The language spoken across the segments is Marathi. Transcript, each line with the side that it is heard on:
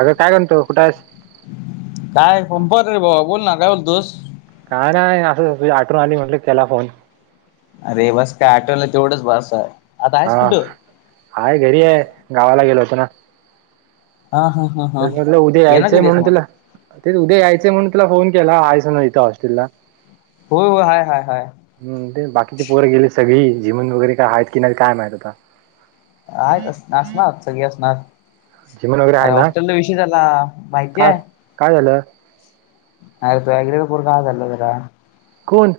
right: अगं काय करणतो कुठं
left: काय संणपात रे बाबा बोल ना काय बोल तुस
right: काय नाही असं तझ आठवून आली म्हटलं केला फोन
left: अरे बस काय आटोला तेवढंच बस आहे आता
right: हा
left: आहेस कुठं
right: आहेाय घरी आहे गावाला गेलो होत ना
left: हा हा हा हा
right: त्याचमधलं उद्या
left: येणार
right: यायचंय
left: कधीस
right: म्हणून
left: मग
right: तुला तेच उद्या यायचंय म्हणून तुला फोन केला आहेयच ना इथं हॉस्टेलला
left: हो हय हय हय
right: हम् ते बाकीचे पोर गेले सगळी जिमून वगैरे काय आहेत की नाहीत काय माहित आता
left: आहेत असणार सगळी असणार
right: जिमन वगैरे आहे
left: अरे
right: ना
left: हॉस्टेल विषय झाला माहिती
right: काय
left: आहे
right: काय झालं
left: अ तुग पूर का आगल जरा
right: कोण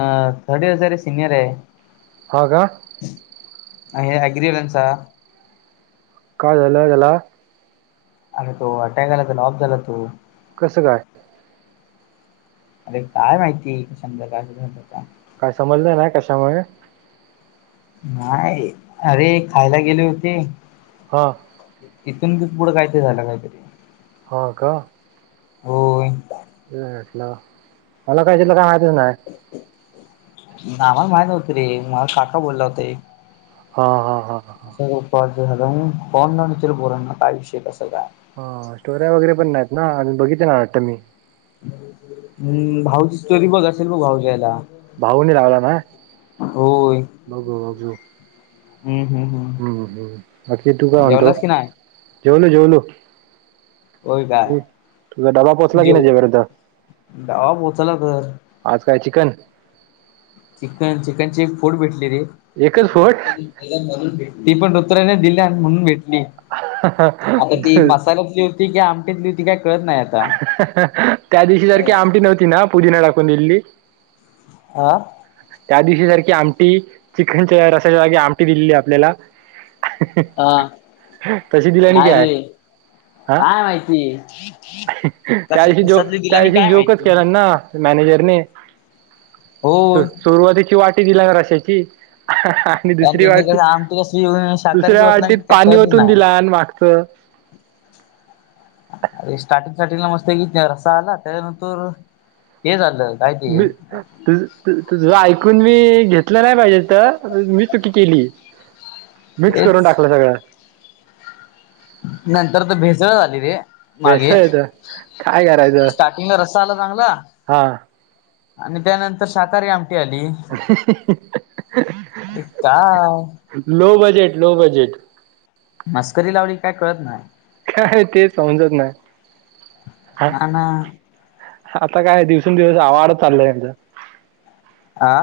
left: अ थर्ड इयर हजारे सिनियर आहे
right: ह
left: अ अग्रिलनस
right: काय झालं झाला
left: आणि तो अटॅक आला त लॉब झाला तो
right: कसं घाट
left: अरे काय माहिती आहे समजाता
right: काय समजलं नाही कशामुळे
left: नाही अरे खायला गेली होती
right: हां
left: तथून तच पुुडं कायतरी झालं काहीतरी
right: हांँगकाँग
left: हो
right: म्हटलं मला काही तलं काय माहतीच नाही
left: आमला माही नव्हती रे मझ काका बोलला होता
right: हा हा हा ह
left: झाला कोण न तरर बोला ना काय विषय कसा काय
right: हा स्टोऱ्या वगैरे पण नाहीत ना आणि बघित ना वाटत मी
left: हम्म भाऊची स्टोरी बघ असेल मग भाऊज याला
right: भाऊनी लागला ना
left: होय
right: बघू बघू
left: हम् हम हम
right: हम्म हम् बाकी तू काय म्हत
left: नाही
right: जेऊल जेऊलू
left: होय काय
right: तू तुझा डबा पोचला कि
left: जेव
right: नाही जेपर्यंत
left: गावा पोहोचला तर
right: आज काय चिकन
left: चिकन चिकन चे एक फोड भेटले रे
right: एकच फोड
left: ती पण रुत्र्याने दिल्या म्हणून भेटली
right: [unintelligible] [inaudible]
left: चालतली होती आमटली होती का कळत नाही आता
right: त्या दिवशी सारखी आमटी नव्हती ना पुदीिना टाकून दिली
left: आह
right: त्या दिवशी सारखी आमटी चिकखनच्या रसाच्या जागी आमटी दिलेली आपल्याला
left: अ
right: तशी दिला न
left: नाही
right: काय
left: रे
right: हा
left: काय माहिती
right: त्या
left: कश
right: दिवशी जो
left: कशातली
right: त्या
left: दिल्यानी
right: दिवशी
left: काय
right: जोकच
left: माहिती
right: केला ना मॅनेजरने
left: हो
right: सु- सुरुवातीची वाटी दिला ना रशाची आणि दुसरी
left: इकडे
right: वाटी
left: कसं आमटी कसली शाकाहारीची
right: दुसऱ्या
left: होतला
right: वाटीत
left: की काय
right: पाणी
left: कळतच
right: वतून
left: नाही.
right: दिला आणि मागचं [inaudible]
left: अरे स्टार्टिंग स्टार्टिंगला मस्त की रस्सा आला त्याच्यानंतर हे झालं. काय ते
right: मी. तु तुझ ऐकून मी घेतलं नाही पाहिजे तर मी चुकी केली. मिक्स करून
left: हेच
right: टाकलं सगळं.
left: नंतर तर भेसळ झाली रे मागे
right: भेसळ येतं काय करायचं
left: स्टार्टिंगला रस्सा आला चांगला
right: हा
left: आणि त्यानंतर सााकाहारी आमटी आली. अरे काय
right: लो बजेट लो बजेट.
left: मस्करी लावली काय कळत नाही.
right: काय ते समजत नाही. हा
left: ना ना.
right: आता काय दिवसेंदिवस आवाड चालय त्यांचचा
left: आा.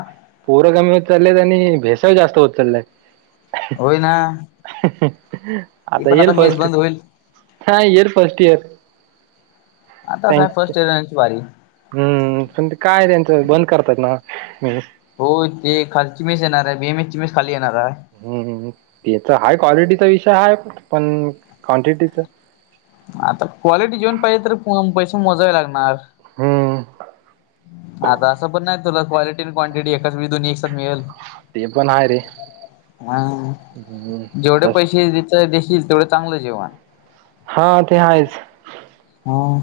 right: पोरं कमी होत चालत आणि भेसाळ जास्त होत चालत.
left: होई ना. ती
right: आता
left: पण
right: येर
left: मेस
right: फस्ट
left: बंद होईल.
right: हा येर फस्ट इयर
left: आता काय
right: थँक
left: फर्स्ट एची वारी
right: हम्म पण ते काय त्यांचं बंद करतात ना मी
left: हो ते खालची मीस येणार आहे बे मिची मीस खाली येणार आहे.
right: ह त्याचा हा क्वालिटीचा विषय ह पण क्वांटिटीच.
left: आता क्वालिटी जेऊन पाहिजे तर पैसे मोजावे लागणार.
right: हम.
left: आता असं पण नाही तुला क्वालटी आणि क्वांटिटी एकाची दोन्ही एकसात मिळेल.
right: ते पण आहे रे.
left: ह
right: हं,
left: जेवढे
right: फस्ट
left: पैसे. देखील तेवढं चांगलं जेवण.
right: हा ते आहेा आहेच
left: ह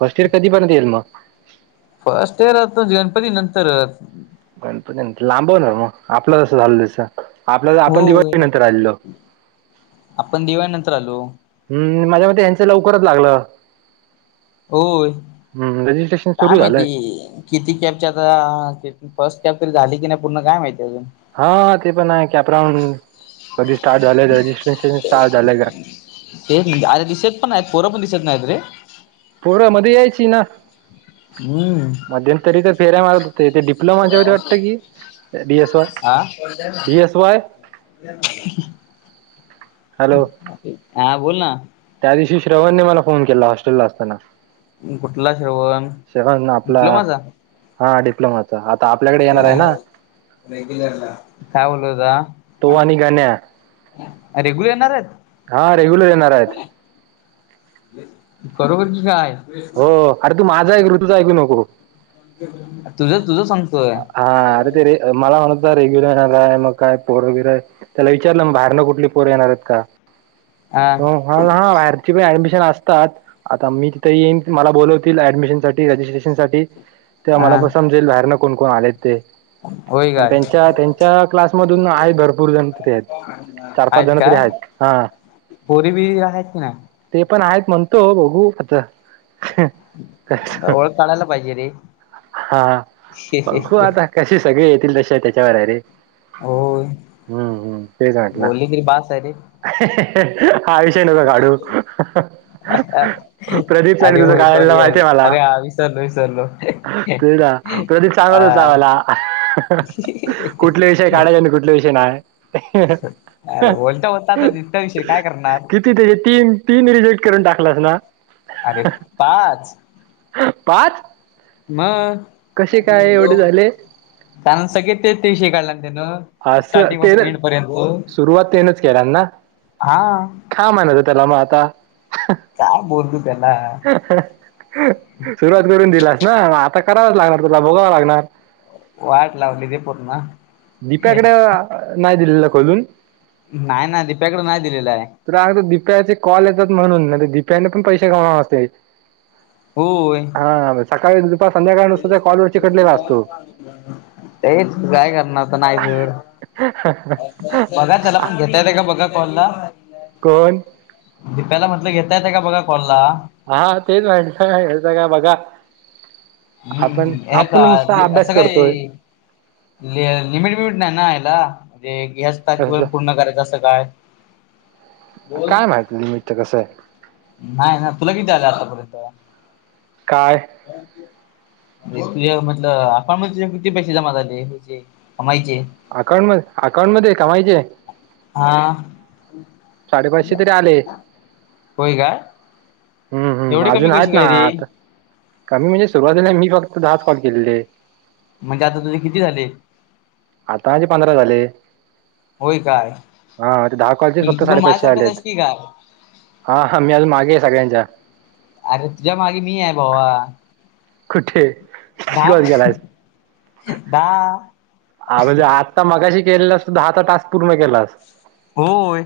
right: फर्स्ट इर कधी पण येईल मग.
left: फर्स्ट ए राहतो जेवणपरी नंतर.
right: गणपती लांबवणार मग आपलंसं झालं तसं. आपल्या तर आपण दिवाळी
left: होय
right: नंतर आलेलो.
left: आपण दिवाळी नंतर आलो
right: हम् माझ्या मते यांचं लवकरच लागलं.
left: होय
right: हं, रजिस्ट्रेशन
left: काय
right: सुरू झालंय.
left: माहिती किती कॅबच्या आता फर्स्ट कॅब तरी झाली की नाही पूर्ण काय माहिती अजून
right: हा ते पण आहे की अपरांड कधी स्टार्ट झालंय रजिस्ट्रेशन स्टार्ट झालंय का?
left: तेच म्हणे अरे दिसत पण आहेत पोरं पण दिसत नाहीत रे.
right: पोर मध्ये यायची ना.
left: ह.
right: मध्यंतरी तर फेऱय मारत ते डिप्लोमाच्याध्ये वाटतं की एस वाय
left: हा
right: डी एस वाय. हॅलो
left: हा बोल ना.
right: त्या दिवशी श्रवणने मला फोन केला हॉस्टेलला असताना
left: कुठला श्रवण
right: शग ना आपला
left: डिप्लोमाचा.
right: हा डिप्लोमा अच् आता आपल्याकडे येणार आहे ना.
left: ेगुल काय बोलू होता.
right: होवानी गाण्या्या.
left: रेग्युल येणार आहेत.
right: हा रेग्युलर येणार आहेत.
left: खरोबरची काय?
right: हो अरे तू माझा एक ऋतूचा ऐकू नको.
left: तुझं तुझ सांगतोय.
right: हा अरे ते रे मला म्हणत रेग्युलरला आहे मग काय पोर वगैरे त्याला विचारलं म बाहेरनं कुठली पोर येणार आहेत का
left: हा
right: त हा हा बाहेरची पण ऍडमिशन असतात आता मी तिथे येईन मला बोलवतील ऍडमिशन साठी रजिस्ट्रेशन सा ते मला
left: हा
right: प समजेल बाहेरन कोण कोण आलेत ते
left: होय
right: पण
left: काय
right: त्यांच्या त्यांच्या क्लासमधून आहेत भरपूर जण तरी आहेत चार पाच जण ते आहेत हा
left: बोरी बी आहेत की नाही
right: ते पण आहेत म्हणतो बघू आता
left: ओळख काढायला पाहिजे रे
right: हा बघू आता कसे सगळे येतील तशा त्याच्यावर अरे
left: होय
right: हम्म हम्म तेच म्हटलं
left: बोलली तरी बास आहे रे
right: आयुष न काडू प्रदीप सानी
left: अरे
right: तुझं
left: होय
right: गायला
left: सॉरी
right: माहिती
left: अरे
right: आहेय मला
left: अरे हा विसरलो विसरलो
right: तेडा
left: अ
right: ला कुठले विषय काढायचे आणि कुठले विषय नाही
left: अरे बोलता होता आता नित्याविषयी काय करणार
right: त्या तीम तीम रिजेक्ट करून टाकलास ना
left: अरे पाच
right: पाच
left: म
right: कसे काय एवढे झाले
left: त्यान सगळे तेच तेवशी काढल्या त्यानं
right: असं
left: स्टार्टिंग
right: ते
left: पासून
right: ना
left: एंड पर्यंत
right: सुरुवात तेनच केला ना
left: हा
right: काा म्हणात हो त्याला मग आता
left: काय बोलतू त्याला
right: सुरुवात करून दिलास ना आता करावंच लागणार तुला भोगावं लागणार
left: वाट लावली रे पूर्ण
right: दीप्याकडे नाही दिलेलं खोलून
left: नाही ना दीप्याकड नाही दिलेलं आहे
right: तरग द दिप्याचे कॉल येतात म्हणून दिप्याने पण पैसे कमाव असते
left: होय
right: हा सकाळी दुपास
left: तेच काय करणार तर नाही जर बघा चला पण घेता येत का बघा कॉल ला
right: कोण
left: दीपा्याला म्हटलं घेता येत का बघा कॉलला
right: हा तेच माहि का बघा आपण
left: हम्म हे
right: आपण
left: का
right: नुसत अभ्यास
left: असं काय
right: करतोय
left: लिमिट बिमिट नाही ना याला म्हणे गॅस
right: कसलं
left: पूर्ण करायचं असं काय बोल
right: काय माहिती लिमिटच कसं आहे
left: नाही ना तुला किती आलं आतापर्यंत
right: काय
left: तुझ्या म्हटल आपण मग तुझे किती पैसे जमा झाले होचे कमायचे
right: अकाउंट म अकाउंटमध्येध्ये कमायचे
left: हा
right: साडेपाचशे तरी आले
left: कोय काय
right: हम्म हम्
left: एवढे कमी
right: अजून
left: कशी
right: आहेत ना
left: काय रे
right: आत कमी म्हणजे सुरुवातीला मी फक्त दहाच पाग गेलेले
left: म्हणजे आता तुझे किती झाले
right: आताचे पंधरा झाले
left: होय काय
right: हा ते दहा कॉलेजस फक्त
left: तू पण
right: साडेपाचशे
left: माझ्यासारखाच आहेस
right: आलेत
left: की काय
right: हा हा मी अ मागे आहे सगळ्यांच्या
left: अरे तुझ्या मागे मी आहे भाबा
right: कठे
left: बा बा
right: हा म्हणजे आत्ता मगाशी केलेला सुद्धाता टास्क पूर्ण केला अस
left: होय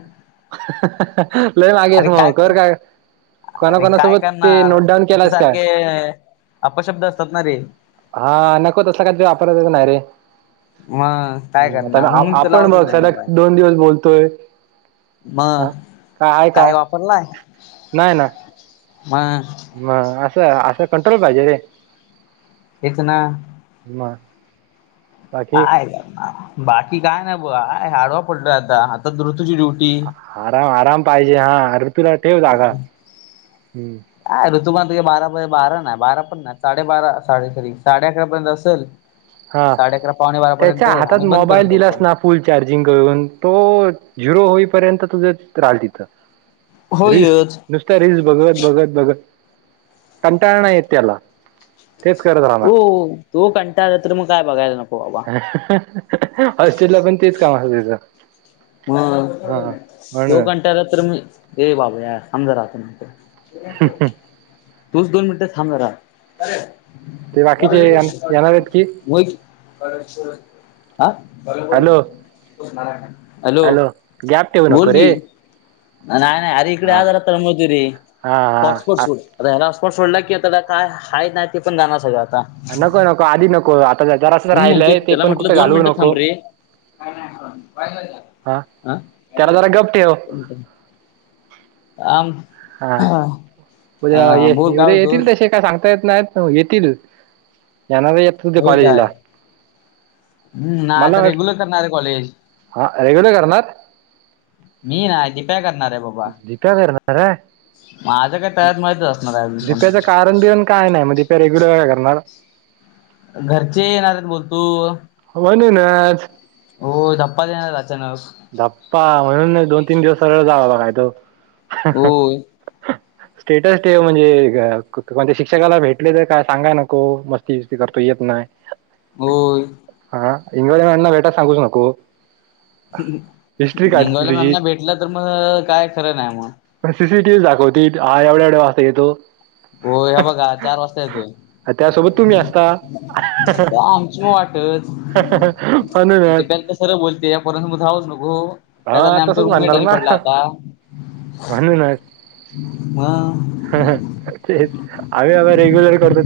right: लय मागेस
left: अरे
right: म
left: काय
right: कर का
left: अरे काय
right: कोणाकणासोबत ते
left: करणार
right: नोटडाऊन
left: इथे
right: केलास का
left: सारखे अपशब्द असतात ना रे
right: हा नको तसला काध वापरायच नाही रे
left: मा
right: हम् आता म आपण बघ सध्या दोन दिवस बोलतोय हा
left: मग
right: का आहे का
left: काय
right: नाही ना
left: हा
right: म असं असं कंट्रोल पाहिजे रे
left: इतना
right: ज
left: आहे का बाकी काय नाही ब हडवा पडलय आता आता ऋुतूची ड्युटी
right: आराम आराम पाहिजे हा अरऋ तुला ठेव जा का हम्
left: अ ऋतुम तुे बारा बारा नाही बारा पण नाही साडेबारा साडेरी साडे अकरा पर्यंत असेल
right: हा
left: साडे अकरा पावणे बारापर्यंत
right: त्याच्या हातात
left: आणि बंद
right: मोबाईल
left: करेल तो
right: दिलास
left: फोन
right: ना फुल चार्जिंग करून तो झिरो होईपर्यंत तुझं राहिल तिथं रिस
left: होयच
right: नुसत रिस भगवत बगत बगत कंटाळणा येत त्याला तेच करत राहणार
left: त तो कंटा तर मग काय बघायला नको
right: हॉस्टेल ला पण तेच काम असतं तिचं
left: ह
right: म्हणून
left: तोघंट्याला तर मी र बाबा या समजा राहतो ना तूच दोन मिनिटं थांब ज
right: ते
left: [inaudible]
right: बाकीचे येण- येणार आहेत की
left: कर हा बोल
right: हॅलो
left: मारा हॅलो
right: गॅप ठेवू
left: बोल
right: नको
left: की
right: रे
left: नाय ना अरे
right: हा
left: इकडेार तळबोतवरी
right: हा
left: हॉट
right: हा
left: स्पोट आता ह्यालापॉट सोडला कि आ त्याला काय हा नाही ते पण जाणार सगळं आता
right: नको नको आधी नको आता जरा असं
left: म्हणून म्हणतोय
right: राहिलंय ते पण कुठे घालवू नको
left: काय नाही पाय झा
right: हा त्याला जरा गप ठेव
left: आम
right: हा
left: ह
right: उद्या ये उद्या येतील तसे काय सांगता येत नाहीत येतील येणार य तू ते
left: होय काय
right: कलेजला
left: हम्म नाही आता
right: वाट
left: रेग्युलर करणार आहे कॉलेज
right: हा रेग्युलर करणार
left: मी नाही दीप्या करणार आहे बाबा
right: दीप्या कररणार
left: माझं काय
right: आहे
left: तळ्यात मळ्यातच असणार आहे अजून
right: दप्याच
left: पण
right: कारण देिन काय नाही मग प रेग्युलर काय करणार
left: घरचे नाराण बोलतो
right: बन ना आज
left: हो प्पा देणार अचानक
right: धप्पा म्हणून नाही दोन तीन दिवस सरळ जावं बघाय तो
left: होय
right: स्टेटस म्हणजे म्हणजे शिक्षकाला भेटले तर काय सांगाय नको मस्त ती करतो येत नाही
left: होय
right: हा हंगळी मणना भेटा सांगूच नको हिस्ट्री काढतील
left: निंगवला
right: तुझी
left: मॅमना भेटलं तर मग काय खरं ना नाही मग
right: पण सीसीटीव्ही दाखवती हा एवढ्या एवढा वाजता येतो
left: होय हे बघा चार वाजता येतोय
right: त्यासोबत तुम्ही असता
left: आमची मग वाटच
right: अनुूनद
left: खरं बोलते यापर्यंत मग धावच नको. त्यात
right: हा
left: आमचा
right: तसंच
left: रूम
right: म्हणणार
left: मेटरी
right: ना
left: पडला होता ह..
right: हा हा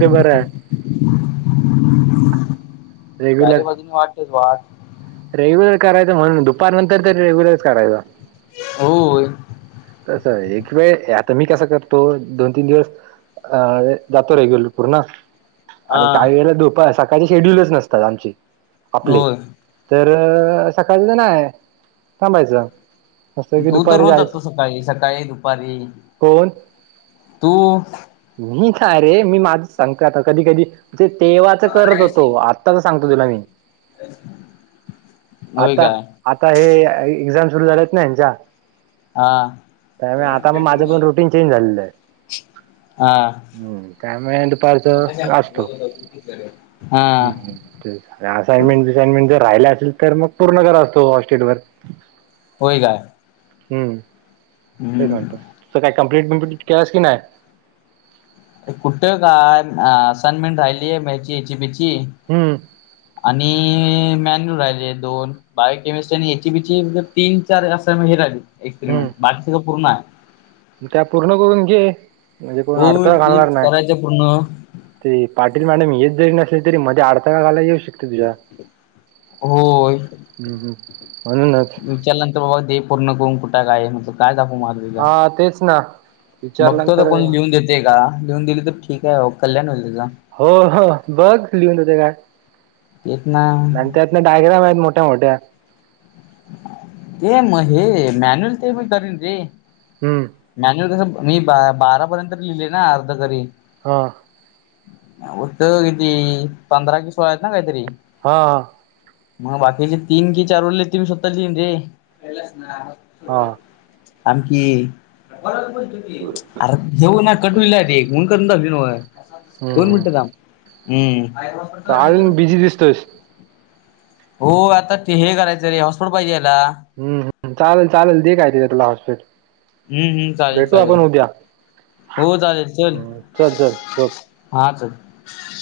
right: ते बरं आहे
left: चार
right: रेग्युलर
left: बाजू वाट केस वाट
right: रेग्युलर करायचं म्हणून दुपार नंतर तरी रेग्युलर करायचं.
left: हो
right: तसं एक वेळ आता मी कसां करतो दोन तीन दिवस अ जातो रेगुलर
left: हा.
right: आणि काही वेला दोप सकाळचे शेड्यूलच नसतात आमचे आपले
left: होय
right: तर सकाळच नाहीय. कामायच
left: तू तर रोज जातो सकाळी सकाळी दुपारी
right: कोण
left: तू
right: मी काय रे मी माझच सांगत कधी कधी ते तेवाच करत होतो आ.. आताच सांगतो तुला मी
left: होय
right: आता
left: काय
right: आता हे एक्झाम सुरू झालेत ना हच्या
left: हा
right: त्यामुळे आता मग माझ्या प रुटीन चेंज झालेलं आहे.
left: हा
right: हम्म त्यामुळे दुपारच असतो.
left: हा
right: असाइनमेंट बसाइनमेंट जर राहिला असेल तर मग पूर्ण कररा असतो हॉस्टेल वर
left: होय का.
right: हम्म तेच म्हणत तुसं काही कम्प्लीट बम्प्लीट केलंस की नाही.
left: कुठ काय सनमन राहिलीय मचीची बीची
right: हम्म
left: आणि मॅन्यू राहिले दोन बायोकेमिस्ट्री आणि एची बीची तीन चार असं हे राहिले. एक्सपेरिमेंट
right: हम्म
left: बाकीच तर पूर्ण आहे.
right: त्या पूर्ण करून घे म्हणजे कोण
left: हो
right: अडथळा घालणार
left: तेच
right: नाही.
left: करायचं पूर्ण
right: ते पाटील मॅडम हेच जरी नसले तरी मध्ये अडथकाळला येऊ शकत. हम्
left: होय
right: हम् म्हनुनच
left: विचारल्यानंतर बाबा दे पूर्ण करून कुठा काय म्ह काय दाखवू. तुला
right: हा तेच ना
left: बघतो
right: विचारल्यानंतर
left: कोण लिहून देते का लिहून दिली तर ठीक आहे कल्याण होईल त्याचा
right: हो हो बघ लिहून होते काय.
left: इतना
right: त्यातने डायग्राम आहेत मोठ्या मोठ्या
left: ये म हे मॅन्युअल ते मी करन रे
right: हम्म
left: मॅन्युअल कसं मी बारापर्यंत लिहिले ना अर्धकरी
right: हां
left: उघत किती पंधरा कि सोळा आहेत ना काहीतरी
right: हा
left: मग बाकीचे तीन कि चार उरले ती मी स्वतः लिन रे
right: हा
left: आनखी अर घेऊन कट होल एकून करून दाली
right: हम्म
left: दोन मिनट थाम्ब.
right: अजून बीजी दिसतोस.
left: हो आता हे करायचं रे हॉटस्पॉट पाहिजे याला..
right: हम् हम चालेल चालेल दे काय ति तुला हॉस्पिटल
left: हम्म हम्म चालेल
right: भेटू
left: चालेल
right: आपण उद्या
left: हो चालेल चल.
right: हम्म चल चल झोप
left: हाच